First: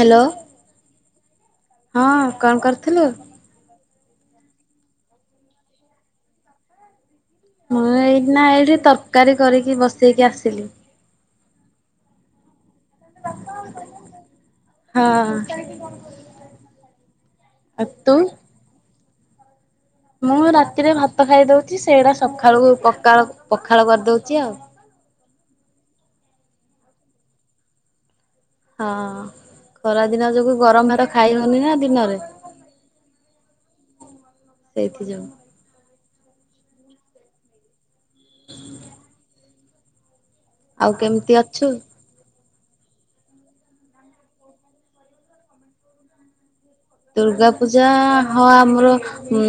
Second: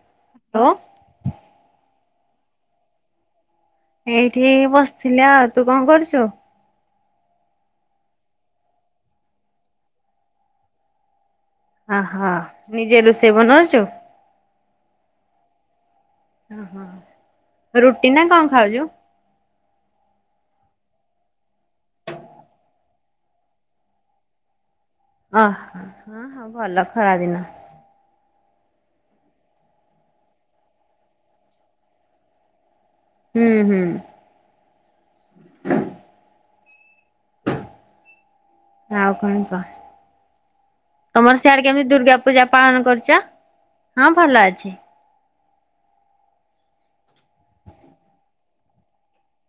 Hello. ଲୋ ହଁ କଣ କରୁଥିଲୁ? ଏଇଠି ବସିଥିଲି ଆଉ ତୁ କଣ କରୁଛୁ? ମୁଁ ଏଇଠି ନା ଏଇଠି ତରକାରୀ କରିକି ବସେଇକି ଆସିଲି। ଅହୋ ନିଜେ ରୋଷେଇ ବନଉଛୁ। ହଁ। ଓହୋ ଆଉ ରୁଟି ତୁ? ନା କଣ ଖାଉଛୁ? ମୁଁ ରାତିରେ ଭାତ ଖାଇଦଉଛି ସେଇଟା ସକାଳୁକୁ ପକାଳ ପଖାଳ କରିଦଉଛି ଆଉ। ଓହୋ ହଁ ହଁ ଭଲ ଖରାଦିନ। ହଁ ଖରାଦିନ ଯୋଗୁ ଗରମ ହୋର ଖାଇ ହଉନି ନା ଦିନରେ। ହୁଁ ହୁଁ। ସେଇଥି ଯଉଁ। [inaudible] ଆଉ କଣ କ ଆଉ କେମିତି ତମର ଅଛୁ? ସିଆଡେ କେମିତି ଦୁର୍ଗା ପୂଜା ପାଳନ କରୁଛ ହଁ ଭଲ ଅଛି। ଦୁର୍ଗା ପୂଜା ହଁ ଆମର ଉ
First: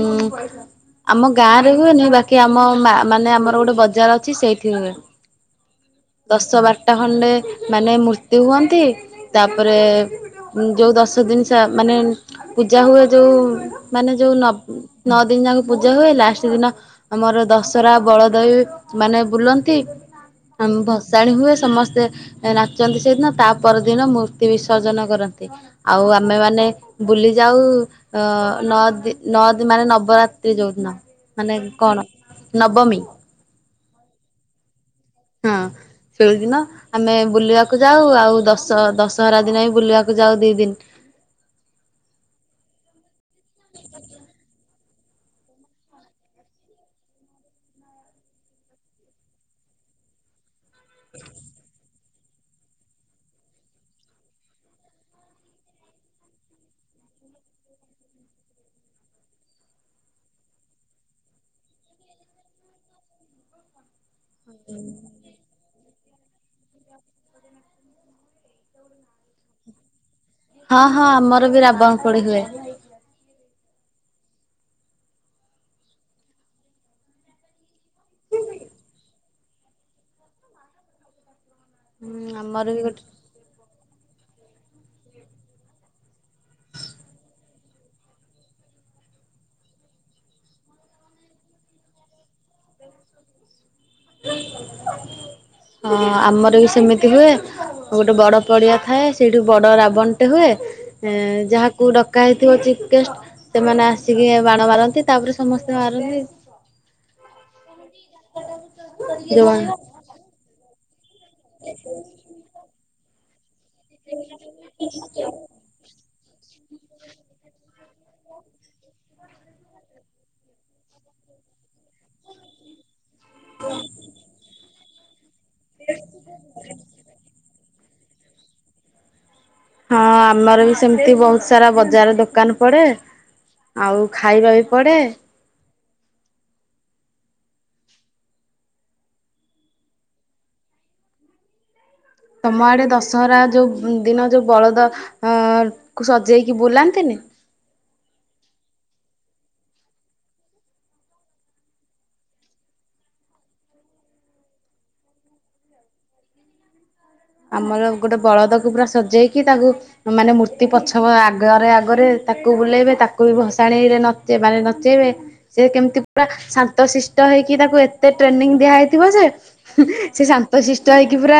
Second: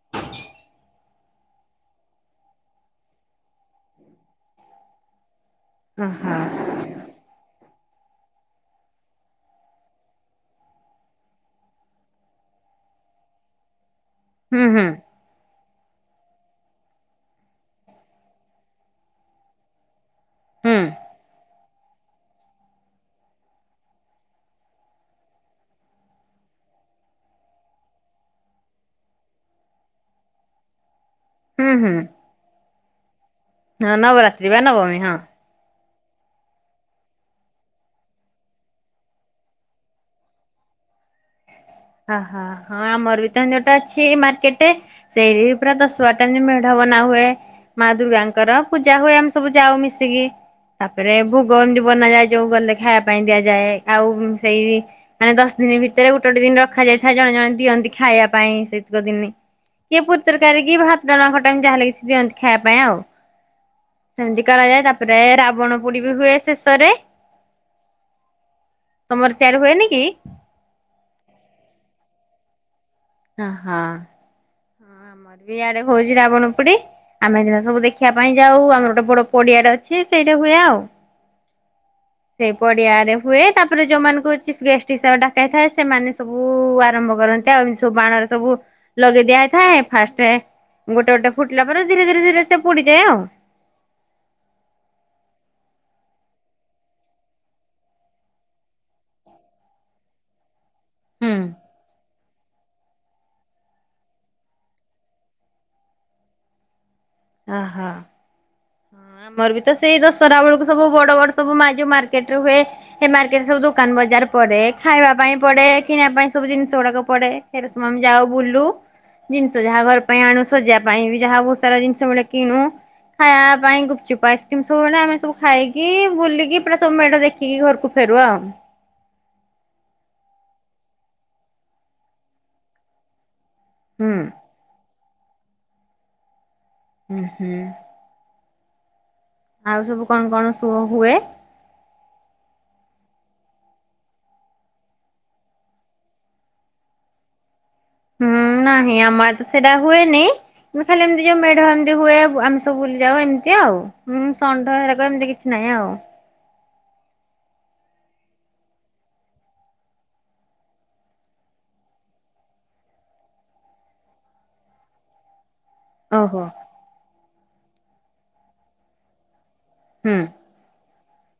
ଆମ ଗାଁ ରେ ହୁଏନି ବାକି ଆମ ମାନେ ଆମର ଗୋଟେ ବଜାର ଅଛି ସେଇଠି ହୁଏ। ଓହୋ ଦଶ ବାରଟା ଖଣ୍ଡେ ମାନେ ମୂର୍ତ୍ତିୁ ହୁଅନ୍ତି ତାପରେ। ଯୋଉ ଦଶ ଦିନ ମାନେ ପୂଜା ହୁଏ ଯୋଉ ମାନେ ଯୋଉ ନ ହୁଁ ହୁଁ ନଅ ଦିନ ଯାକ ପୂଜା ହୁଏ ଲାଷ୍ଟ ଦିନ ଆମର ଦଶହରା ବଳଦବି ମାନେ ବୁଲନ୍ତି। ହୁଁ ଉମ ଭସାଣି ହୁଏ ସମସ୍ତେ ନାଚନ୍ତି ସେଇଦିନ ତା ପରଦିନ ମୂର୍ତ୍ତି ବିସର୍ଜନ କରନ୍ତି। ଆଉ ଆମେ ମାନେ ବୁଲି ଯାଉ। ଅ ନଅ ଦ ଦି ନଅ ଦ ମାନେ ନବରାତ୍ରି ଯୋଉଦିିନ। ମାନେ ହୁଁ ହୁଁ କଣ ନବମୀ। ହଁ ନବରାତ୍ରି ବା ନବମୀ ହଁ। ହଁ। ସେଳି ଦିନ ଆମେ ବୁଲିବାକୁ ଯାଉ ଆଉ ଦଶ ଦଶହରା ଦିନ ହିଁ ବୁଲିବାକୁ ଯାଉ ଦି ଦିନ। ଓହୋ ହଁ ଆମର ବି ତ ହିନ୍ଦି ଗୋଟୋ ଅଛି ମାର୍କେଟେ। ସେଇଠି ପୁରା ଦଶ ବାରଟା ମେଢବନା ହୁଏ। ମା ଦୁର୍ଗାଙ୍କର ପୂଜା ହୁଏ ଆମେ ସବୁ ଯାଉ ମିଶିକି। ତାପରେ ଭୋଗ ଏମିତି ବନାଯାଏ ଯୋଉ ଗଲେ ଖାଇବା ପାଇଁ ଦିଆଯାଏ ଆଉ ସେଇ। ମାନେ ଦଶ ଦିନ ଭିତରେ ଗୋଟେ ଗୋଟେ ଦିନ ରଖାଯାଇଥାଏ ଜଣେ ଜଣେ ଦିଅନ୍ତି ଖାଇବା ପାଇଁ ସେତିକ ଦିନି। କିଏ ପୁରୀ ତରକାରୀ କି ଭାତଖଟା ଯାହା ହେଲେ କିଛି ଦିଅନ୍ତି ଖାଇବା ପାଇଁ ଆଉ। ସେମତି କରାଯାଏ ତାପରେ ରାବଣ ପୁଡି ବି ହୁଏ ଶେଷରେ ତମର ସିଆଡ଼େ ହୁଏନି କି? ହଁ, ହଁ ଆମର ବି ରାବଣ ପୋଡି଼ ହୁଏ। ଓହୋ ଆମର ବି ଇଆଡ଼େ ହଉଚି ବି ରାବଣ ପୁଡି। ଆମେଦିନ ସବୁ ଦେଖିବା ପାଇଁ ଯାଉ ଆମର ଗୋଟେ ବଡ଼ ପଡି଼ଆଟେ ଅଛି ସେଇଟା ହୁଏ ଆଉ। ହୁଁ ସେ ଆମର ବି ପଡ଼ିଆ ଗୋଟେ ଆଡ଼େ ହୁଏ ତାପରେ ଯୋଉମାନାନଙ୍କୁ ଚିପ୍ ଗେଷ୍ଟ ହିସାବରେ ଡ଼ାକାଇ ହେଇଥାଏ। ସେମାନେ ସବୁ ଆରମ୍ଭ କରନ୍ତି ଆଉ ଏମିତି ସବୁ ବାଣରେ ସବୁ ଲଗେଇ ଦିଆହେଇଥାଏ ଫାଷ୍ଟେ ଗୋଟେ ଗୋଟେ ଫୁଟିଲା ପରେ ଧୀରେ ଧୀରେ ଧୀରେ ସେ ପୁଡି଼ଯାଏ ଆଉ। ହଁ ଆମର ବି ସେମିତି ହୁଏ। ଗୋଟେ ବଡ଼ ପଡ଼ିଆ ଥାଏ ସେଇଠୁ ବଡ଼ ରାବଣଟେ ହୁଏ ହୁଁ। ଯାହକୁ କୁ ଡ଼କା ହେଇଥିବ ଚିଫ୍ ଗେଷ୍ଟ ସେମାନେ ଆସି କିସିକି ବାଣ ମାରନ୍ତି ତାପରେ ସମସ୍ତେ ମାରନ୍ତି। ହ, ହଁ। [inaudible] ହଁ ଆମର ବି ଯୋଉମାନେ ତ ସେଇ ଦଶହରା ବେଳକୁ ସବୁ ବଡ ବଡ ସବୁ ଯୋଉ ମାର୍କେଟ ରେ ହୁଏ ସେ ମାର୍କେଟ ରେ ସବୁ ଜଉ ଦୋକାନ ବଜାର ପଡ଼େ ଖାଇବା ପାଇଁ ପଡ଼େ କିଣିବା ପାଇଁ ସବୁ ଜିନିଷ ଗୁଡ଼ାକ ପଡ଼େ ସେଠୁ ସବୁ ଆମେ ଯାଉ ବୁଲୁ। ଜିନିଷ ଯାହା ଘର ପାଇଁ ଆଣୁ ସଜେଇବା ପାଇଁ ବି ଯାହା ବହୁତ ସାରା ଜିନିଷ ଗୁଡ଼ିଏ କିଣୁ ଖାଇବା। ପାଇଁ ଗୁପଚୁପ ଆଇସ୍କ୍ରିମ୍ ସବୁବେଳେ ଆମେ ସବୁ ଖାଇକି ବୁଲିକି ପୁରା ସବୁମେଢଦେଖିକି ଘରକୁ ଫେରୁ ଆଉ। ହଁ ଆମର ବି ସେମିତି ବହୁତ ସାରା ବଜାର ଦୋକାନ ପଡ଼େ। ଆଉ ହୁଁ ଖାଇବା ବି ପଡ଼େ। ହୁଁ, ହୁଁ। ଆଉ ସବୁ କଣ କଣ ସବୁ ହୁଏ। ତମ ଆଡ଼େ ଦଶହରା ଯେଉଁ ଦିନ ଯେଉଁ ବଳଦ ହଁ ସଜେଇକି ବୁଲାନ୍ତିନି। ହୁଁ ନାହିଁ ଆମ ଆଡ଼େ ତ ସେଇଟା ହୁଏନି। ମୁଁ ଖାଲି ଏମିତି ଜଉ ମେଢ ଏମିତି ହୁଏ ଆମେ ସବୁ ବୁଲି ଯାଉ ଏମିତି ଆଉ। ହଁ ଷଣ୍ଢ ହେରାକ ଏମିତି କିଛି ନାହିଁ ଆଉ। ଆମର ଗୋଟେ ବଳଦକୁ ପୁରା ସଜେଇକି ତାକୁ ମାନେ ମୂର୍ତ୍ତି ପଛ ଆଗରେ ଆଗରେ ତାକୁ ବୁଲେଇବେ ତାକୁ ବି ଭସାଣିରେ ନଚ ମାନେ ନଚେଇବେ। ସେ କେମତି ପୁରା ଓହୋ ଶାନ୍ତ ସିଷ୍ଟ ହେଇକି ତାକୁ ଏତେ ଟ୍ରେନିଂ ଦିଆ ହେଇଥିବ ଯେ ହୁଁ ସେ ଶା ତ ସିଷ୍ଟ ହେଇକି ପୁରା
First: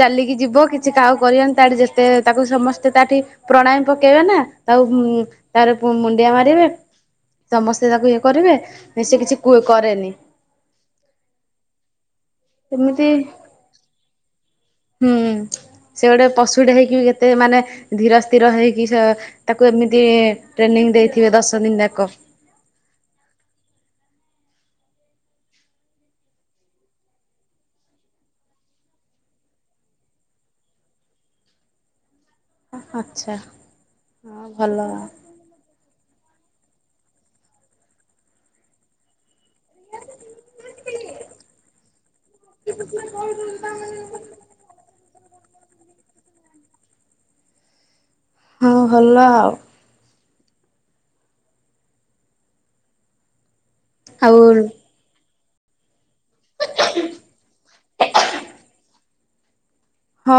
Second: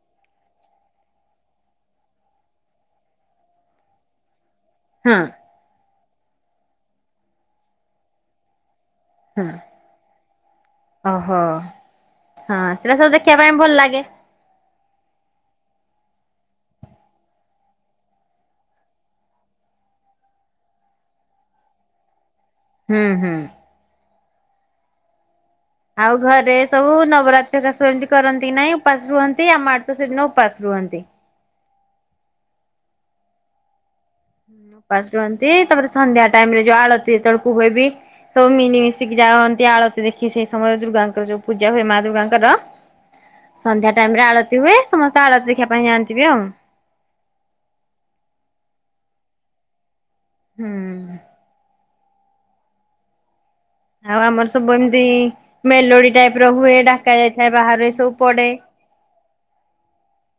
ଚାଲିକି ଯିବ, କିଛି କାହାକୁ କହିଁବନି ତାଠି ଯେତେ ତାକୁ ସମସ୍ତେ ତାଠି ପ୍ରଣାୟାମି ପକେଇବେ ନା। ତାକୁ ହଁ ତାର ମୁଣ୍ଡିଆ ମାରିବେ, ସମସ୍ତେ ତାକୁ ଇଏ କରିବେ। ବେଶୀ କିଛି ହଁ କରେନି। ଓହୋ ହଁ ସେଟା ଏମିତି ସବୁ ଦେଖିବା ପାଇଁ ଭଲ ଲାଗେ। ହୁଁ ସେ ଗୋଟେ ପଶୁଟେ ହେଇକି କେତେ ମାନେ ଧୀର ସ୍ଥିର ହେଇକି ସେ ତାକୁ ଏମିତି ଟ୍ରେନିଂ ଦେଇଥିବେ ଦଶ ଦିନ ଯାକ। ହୁଁ ହୁଁ। ଆଉ ଘରେ ସବୁ ନବରାତ୍ରି ହେରିକା ସବୁ କରନ୍ତି ନାହିଁ ଉପାସ ରୁହନ୍ତି ଆମ ଆଡେ ତ ସେଦିନ ଉପାସ ରୁହନ୍ତି। ଆଚ୍ଛା। ହଁ ଉପାସ ରୁହ, ନ୍ତି ତାପରେ ସନ୍ଧ୍ୟା ଟାଇମ ରେ ଜଉ ଆଳତି ଯେତେବେଳକୁ ହୁଏ ବି, ସବୁ ମିନିମଶି ସେିଠିକି ଯାଅନ୍ତି ଆଳତି ଦେଖି ସେଇ ସମୟରେ ଦୁର୍ଗାଙ୍କର ଯୋଉ ପୂଜା ହୁଏ ମା ଦୁର୍ଗାଙ୍କର। [unintelligible] ସନ୍ଧ୍ୟା ଆଳତି ହୁଏ ସମସ୍ତେ ଆଳତି ଦେଖିବା ପାଇଁ ଯାଆନ୍ତି ବି ଆଉ। ହଁ ଭଲ ଆଉ। ହୁଁ। ଆଉ ଆମର ସବୁ ଏମିତି ମେଲୋଡି ଟାଇପ ର ହୁଏ ଡାକ ଯାଇଥାଏ ବାହାରୁ ଏ ସବୁ ପଡେ। ହଁ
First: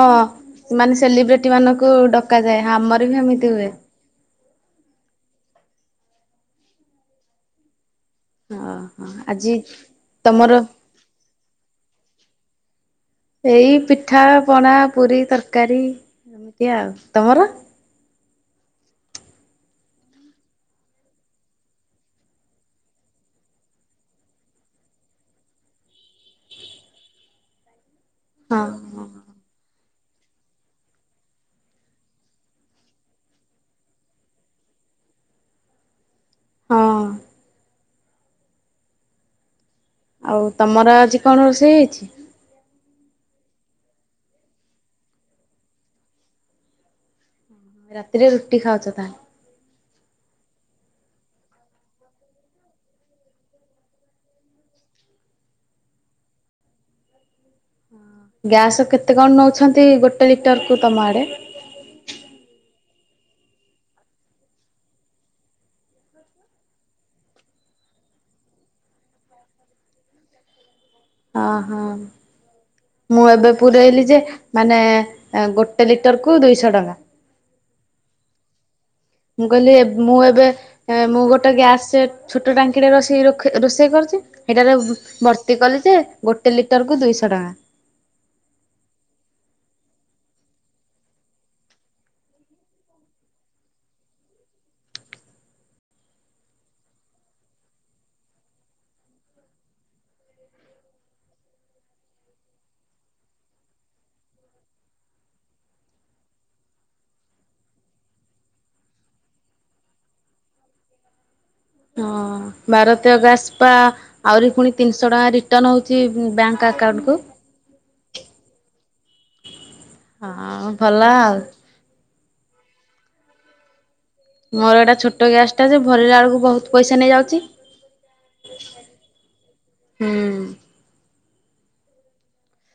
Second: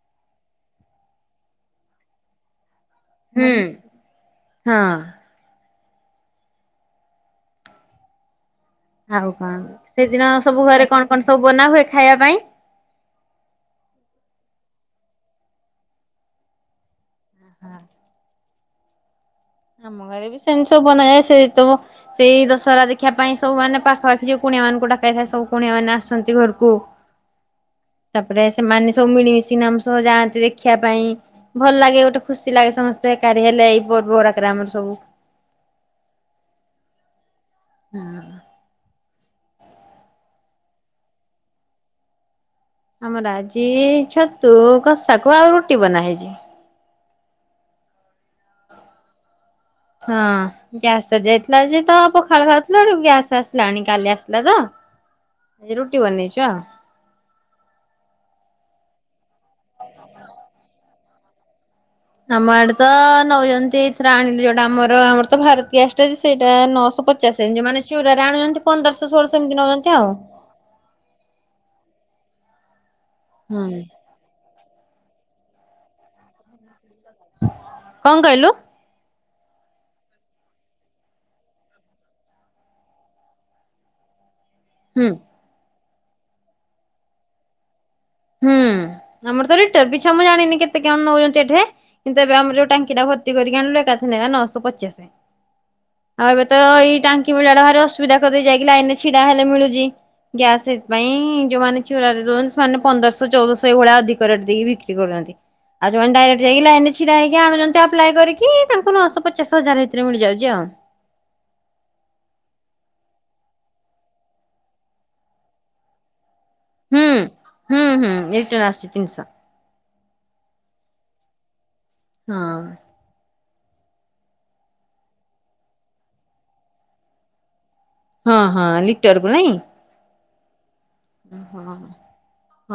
ମାନେ ସେଲିବ୍ରିଟି ମାନଙ୍କୁ ଡକାଯାଏ ଆମର ବି ହେମିତି ହୁଁ ହୁଏ। ହଁ। ହଁ। ଆଉ କଣ, ସେଦିନ ସବୁ ଘରେ କଣ କଣ ସବୁ ବନା ହୁଏ ଖାଇବା ପାଇଁ? ଏଇ ପିଠା, ପଣା, ପୁରୀ, ତରକାରୀ ଏମିତି ଆଉ, ତମର? ହଁ। ଆମ ଘରେ ବି ସେମିତି ସବୁ ବନା ଯାଏ, ସେଇ ତବ ସେଇ ଦଶହରା ଦେଖିବା ପାଇଁ ସଵୁ ମାନେ ପାଖାପାଖି ଜଉ କୁଣିଆ ମାନଙ୍କୁ ଡକାଇଥାଏ ସବୁ କୁଣିଆ ମାନେ ଆସନ୍ତି ଘରକୁ। ତାପରେ ହଁ ସେମାନେ ସବୁ ମିଳିମିଶି କିନା ଆମ ସହ ଯାଆନ୍ତି ଦେଖିବା ପାଇଁ। ଭଲ ଲାଗେ ଗୋଟେ ଖୁସି ଲାଗେ ସମସ୍ତେ ଏକାଠି ହେଲେ ଏଇ ପର୍ବରାକରେ ଆମର ସବୁ। ହଁ। ହୁଁ। ଆଉ ତମର ଆଜି କଣ ରୋଷେଇ ହେଇଛି? ଆମର ଆଜି ଛତୁ କଷାକୁ ଆଉ ରୁଟି ବନା ହେଇଛି। ରାତିରେ ରୁଟି ଖାଉଛ ତାହେଲେ? ହଁ। ଗ୍ୟାସ ସରି ଯାଇଥିଲା ଯେ ତ ପଖାଳ ଖାଉଥିଲା ବଳୁ ଗ୍ୟାସ ଆସିଲାଣି କାଲି ଆସିଲା ତ। ଆଜି ରୁଟି ବନେଇଛୁ ଆଉ। ଗ୍ୟାସ୍ କେତେ କଣ ନେଉଛନ୍ତି ଗୋଟେ ଲିଟରକୁୁ ତମ ଆଡ଼େ? ଆମ ଆଡେ ତ ନଉଛନ୍ତି ଏଥିରେ ଆଣିଲି ଯୋଉଟା ଆମର, ଆମର ତ ଭାରତ ଗ୍ୟାଷ୍ଟା ଅଛି ସେଇଟା ନଅଶହ ପଚ ଆଛା ସେମିତି ମାନେ ଚୁରାରେ ଆଣୁଛନ୍ତି ପନ୍ଦରଶହ ଷୋଳଶହ ଏମିତି ନେଉଛନ୍ତି ଆଉ। ଅ ହୋ, ମୁଁ ଏବେ ହୁଁ ପୁରଇଲି ଯେ ମାନେ, ଗୋଟେ ଲିଟରକୁ ଦୁଇଶହ ଟଙ୍କା। କଣ କହିଲୁ? ମୁଁ କହିଲି, ମୁଁ ଏବେ ଏଁ ମୁଁ ଗୋଟେ ଗ୍ୟାସ୍, ଛୋଟ ଟାଙ୍କିଟେ ରୋଷେଇ ରଖି ରୋଷେଇ କରୁଚି ହେଇଟାରେ ହୁଁ ଭର୍ତ୍ତି କଲି ଯେ, ଗୋଟେ ଲିଟର କୁ ଦୁଇଶ ଟଙ୍କା। ହୁଁ, ଆମର ତ ରିଟର ପିଛା ମୁଁ ଜାଣିନି କେତେ କଣ ନଉଚନ୍ତି ଏଠେ? କିନ୍ତୁ ଏବେ ଆମର ଯୋଉ ଟାଙ୍କି ଟା ଭର୍ତ୍ତି କରିକି ଆଣିଲୁ, ଏକାଥରେ ନେଲା ନଅଶହ ପଚାଶ। ଆଉ ଏବେ ତ ଏଇ ଟାଙ୍କି ମିଳିବାଟା ଭାରି ଅସୁବିଧା କରିଦେଇଚି, ଯାଇକି ଲାଇନ ରେ ଛିଡା ହେଲେ ମିଳୁଚି। ଗ୍ୟାସ ସେଥିପାଇଁ ଯୋଉମାନେ ଚୋରାରେ ଦଉଚନ୍ତି, ସେମାନେ ପନ୍ଦରଶହ, ଚଉଦଶହ ଏଇଭଳିଆ ଅଧିକ ରେଟ୍ ଦେଇକି ବିକ୍ରି କରୁଚନ୍ତି। ଆଉ ଯୋଉମାନେ ଡାଇରେକ୍ଟ ଯାଇକି ଲାଇନରେ ଛିଡା ହେଇକି ଆଣୁଚନ୍ତି ଆପ୍ଲାଏ କରିିକି, ତାଙ୍କୁ ନଅଶହ ପଚାଶ, ହଜାର ଭିତରେ ମିଳିଯାଉଚି ଆଉ। ହଁ, ଭାରତୀୟ ଗ୍ୟାସ ପା, ଆହୁରି ପୁଣି ତିନିଶହ ଟଙ୍କା ରିଟର୍ଣ ହଉଚି ବ୍ୟାଙ୍କ ହୁଁ, ଆକାଉଣ୍ଟକୁ। ହୁଁ ହୁଁ, ରିଟର୍ନ ଆସୁଚି ତିିନିଶ। ହଁ, ଭଲ ଆଉ। ହୁଁ ଉଁ ମୋର ଏଇଟା ଛୋଟ ଗ୍ୟାସ୍ ଟା ଯେ, ଭରିଲା ବେଳକୁ ବହୁତ ପଇସା ନେଇଯାଉଚି। ହଁ ହଁ ଲିଟରକୁ ନାଇଁ? ହୁଁ ହଁ ହଁ,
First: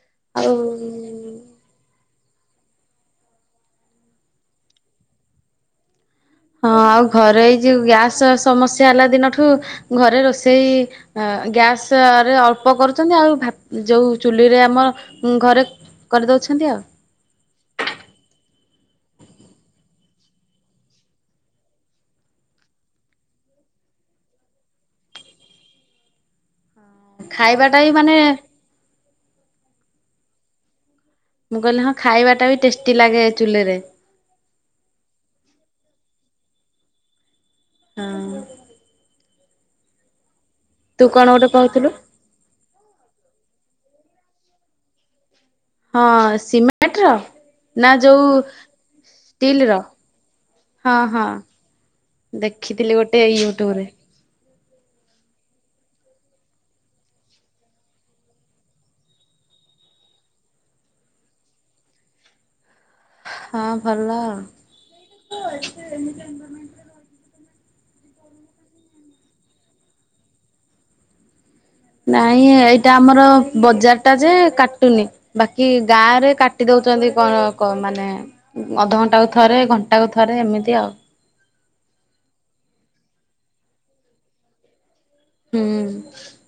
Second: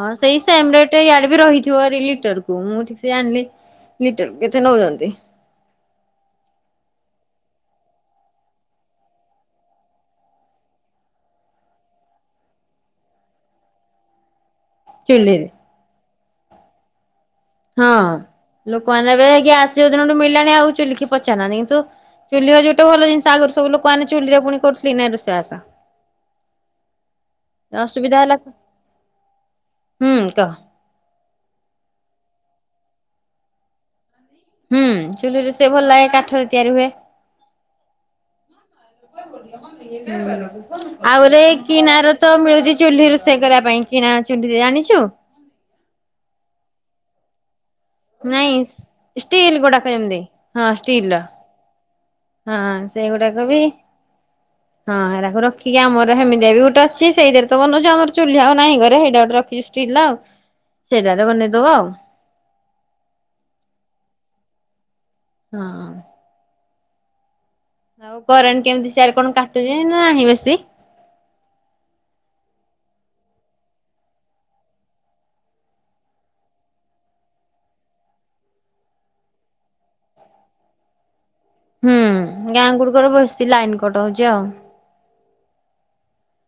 ହଁ ସେଇ ସେମ୍ ରେଟ୍ ୟାଡେ ବି ଆଉ ରହିଥିବ ରି ଲିଟର କୁ? କୁ ମୁଁ କିଛି ଜାଣିନି ଲିଟରକୁ କେତେ ନଉଚନ୍ତି? ହଁ, ଆଉ ଘରେ ଏଇ ଯୋଉ ଗ୍ୟାସ ସମସ୍ୟା ହେଲା ଦିନଠୁ, ଘରେ ରୋଷେଇ ଗ୍ୟାସ ରେ ଅଳ୍ପ କରୁଚନ୍ତି, ଆଉ ଭାତ୍ ଯୋଉ ଚୁଲିରେ ଆମର ଚୁଲିରେ? ଘରେ କରିଦଉଛନ୍ତି ଆଉ। ହଁ, ଲୋକମାନେ ଏବେ ଗ୍ୟାସ ଯୋଉ ଦିନଠୁ ମିଳି ଲାଣି ଆଉ ଚୁଲିିକି ପଚାରୁ ନାହାନ୍ତି, କିନ୍ତୁ ଚୁଲିର ଯୋଉଟା ଭଲ ଜିନିଷ, ଆଗରୁ ସବୁ ଲୋକମାନେେ ଚୁଲିରେ ପୁଣି କରୁଥିଲେ କି ନାଇଁ ରୋଷେଇବାସ? [unintelligible] ଖାଇବାଟା ବି ମାନେ ଅସୁବିଧା ହେଲା, ହୁଁ କହ? ମୁଁ କହିଲି ହଁ ଖାଇବାଟା ବି ଟେଷ୍ଟି ଲାଗେ ଚୁଲିରେ। ହୁଁ, ଚୁଲି ରୋଷେଇ ଭଲ ଲାଗେ, କାଠରେ ତିଆରି ହୁଏ। ହୁଁ ହୁଁ, ତୁ ଆଉ କଣ ଗୁରେ ଗୋଟେ କହୁଥିଲୁ କିଣାର ତ ମିଳୁଛି ଚୁଲି ରୋଷେଇ କରିବା ପାଇଁ, କିଣା ଚୁଲିରେ ଜାଣିଛୁ? ହଁ ସିମେଣ୍ଟ୍ ର? ନା ଯୋଉ ନାଇଁ ଷ୍ଟିଲ ଗୁଡାକ ଏମତି, ହଁ ଷ୍ଟିଲ ର। ହଁ, ଦେଖିଥିଲି ଗୋଟେ ସେଇଗୁଡାକ ବି ୟୁଟ୍ୟୁବରେ ହଁ, ଏରାକୁ ରଖିକି, ଆମର ହେମିତିଆ ବି ଗୋଟେ ଅଛି ସେଇଥିରେ ତ ବନଉଚୁ, ଆମର ଚୁଲି ଆଉ ନାହିଁ ଘରେ ହେଇଟା ଗୋଟେ ରଖିଚି, ଷ୍ଟି ଲ୍ ର ଆଉ, ସେଟାରେ ବନେଇଦବ ଆଉ। ହଁ, ଭଲ ଆଉ। ହଁ। ଆଉ କରେଣ୍ଟ କେମିତି ସିଆରେ କଣ କାଟୁଚି, ନା ନାହିଁ ବେଶୀ? ନାଇଁ ଏଇଟା ଆମର ବଜାର ଟା ଯେ, କାଟୁନି। ବାକି ଗାଁ ରେ କାଟି ଦଉଚନ୍ତି କଣ କ ମାନେ ଅଧଘଣ୍ଟାକୁ ଥରେ, ଘଣ୍ଟା କୁ ଥରେ, ଏମିତି ଆଉ। ହୁଁ, ଗାଁ ଗୁଡିକରେ ବେସି ଲାଇନ କଟ୍ ହଉଚି ଆଉ। ହୁଁ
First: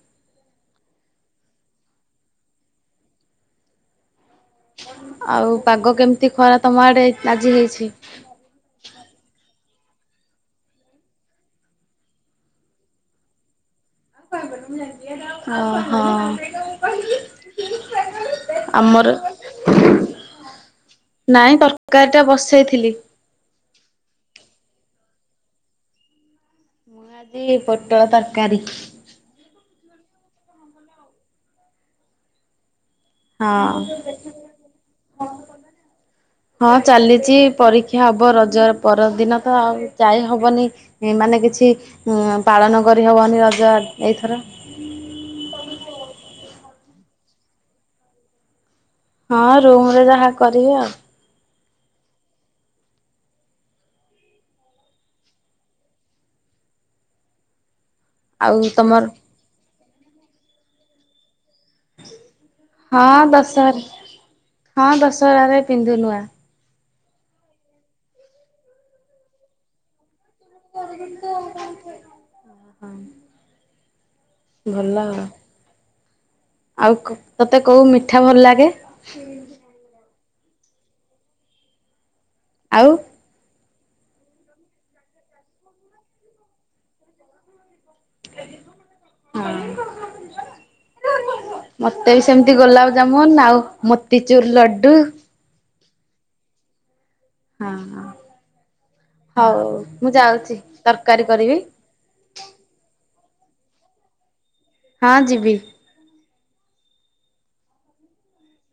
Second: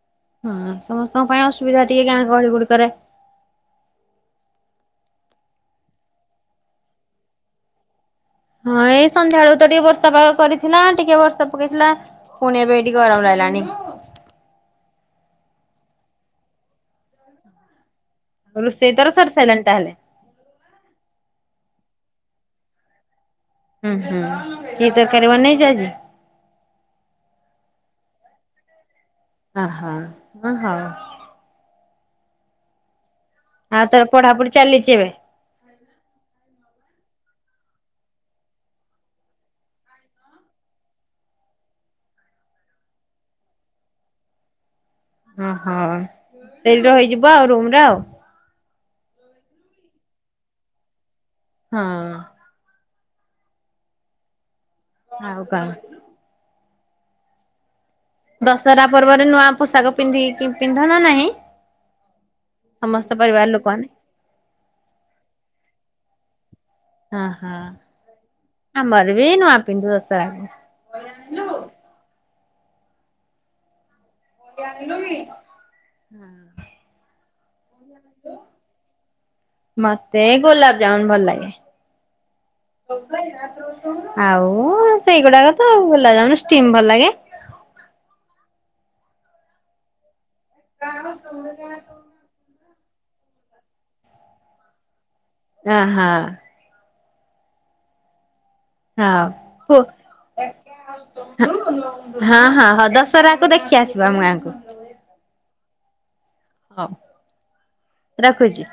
ହଁ, ସମସ୍ତଙ୍କ ପାଇଁ ଅସୁବିଧା ଟିକେ ଗାଁ ଗହଳି ଗୁଡିକରେ। ଆଉ ପାଗ କେମିତି ଖରା ତମ ଆଡେ ଆଜି ହେଇଛି? ହଁ, ଏଇ ସନ୍ଧ୍ୟା ବେଳୁକୁ ତ ଟିକେ ବର୍ଷା ପାଗ କରିଥିଲା, ଟିକେ ବର୍ଷା ପକେଇଥିଲା ପୁଣି ଏବେ ଏଇଠି ଗରମ ଲାଗିଲାଣି। ହଁ ହଁ ରୋଷେଇ ତୋର ଆମର ସରି ସାରିଲାଣି ତାହେଲେ? ନାଇଁ ତରକାରୀ ଟା ବସେଇଥିଲି। ଉଁ ହୁଁ କି ତରକାରୀ ବନେଇଚୁ ଆଜି? ମୁଁ ଆଜି ପୋଟଳ ତରକାରୀ। ଅ ହ ହଁ ହଉ। ଆଉ ତୋର ପଢାପଢି ଚାଲିଛି ଏବେ? ହଁ। ହଁ ଚାଲିଚି ପରୀକ୍ଷା ହବ ରଜର ପରଦିନ ତ ଆଉ ଯାଇ ହବନି। ଏ ମାନେ କିଛି ଉଁ ପାଳନ କରିହବନି ରଜ ଆ ଏଇଥର। ଓହୋ ସେଇଠି ରହିଯିବ ଆଉ ରୁମ୍ ରେ ଆଉ। ହଁ ରୁମ୍ ରେ ଯାହା କରିବି ଆଉ। ହଁ। ଆଉ କଣ? ଆଉ ଦଶହରା ତମର ପର୍ବରେ ନୂଆ ପୋଷାକ ପିନ୍ଧିକି ପିନ୍ଧ ନା ନାହିଁ? ହଁ ସମସ୍ତ ପରିବାର ଦଶହର ଲୋକମାନେ ହଁ ଦଶହରା ରେ ପିନ୍ଧୁ ନୂଆ। ହ ହଁ ଆମର ବି ନୂଆ ପିନ୍ଧୁ ଦଶହରାରେ। କିନ୍ତୁ କଣ କରିବା ଆଉ ହଁ। ଭଲ ଆ ଆଉ କ ତୋତେ କୋଉ ମିଠା ଭଲ ଲାଗେ? ହୁଁ ମତେ ଗୋଲାପ ଜାମୁନ ଭଲ ଲାଗେ। ଆଉ ଆଉ ସେଇଗୁଡ଼ାକ ତ ଗୁଲାବ ଜାମୁନ, ଷ୍ଟିମ ଭଲ ଲାଗେ। ହଁ। କାଣ ତମର ଯାହା [unintelligible] ସେମତି ଗୋଲାପଜାମୁନ ଆଉ ମୋତିଚୁର ଲଡ଼ୁ ଅ ହ। ହଁ ହଁ ହଉ ହଁ ମୁଁ ଯାଉଚି ତରକାରୀ କରିବି? ହଁ ହଁ ହଉ ଦଶହରାକୁ ଦେଖି ଆସିବ ଆମ ଗାଁକୁ। ହଁ ଯିବି। ହଉ ରଖୁଚି?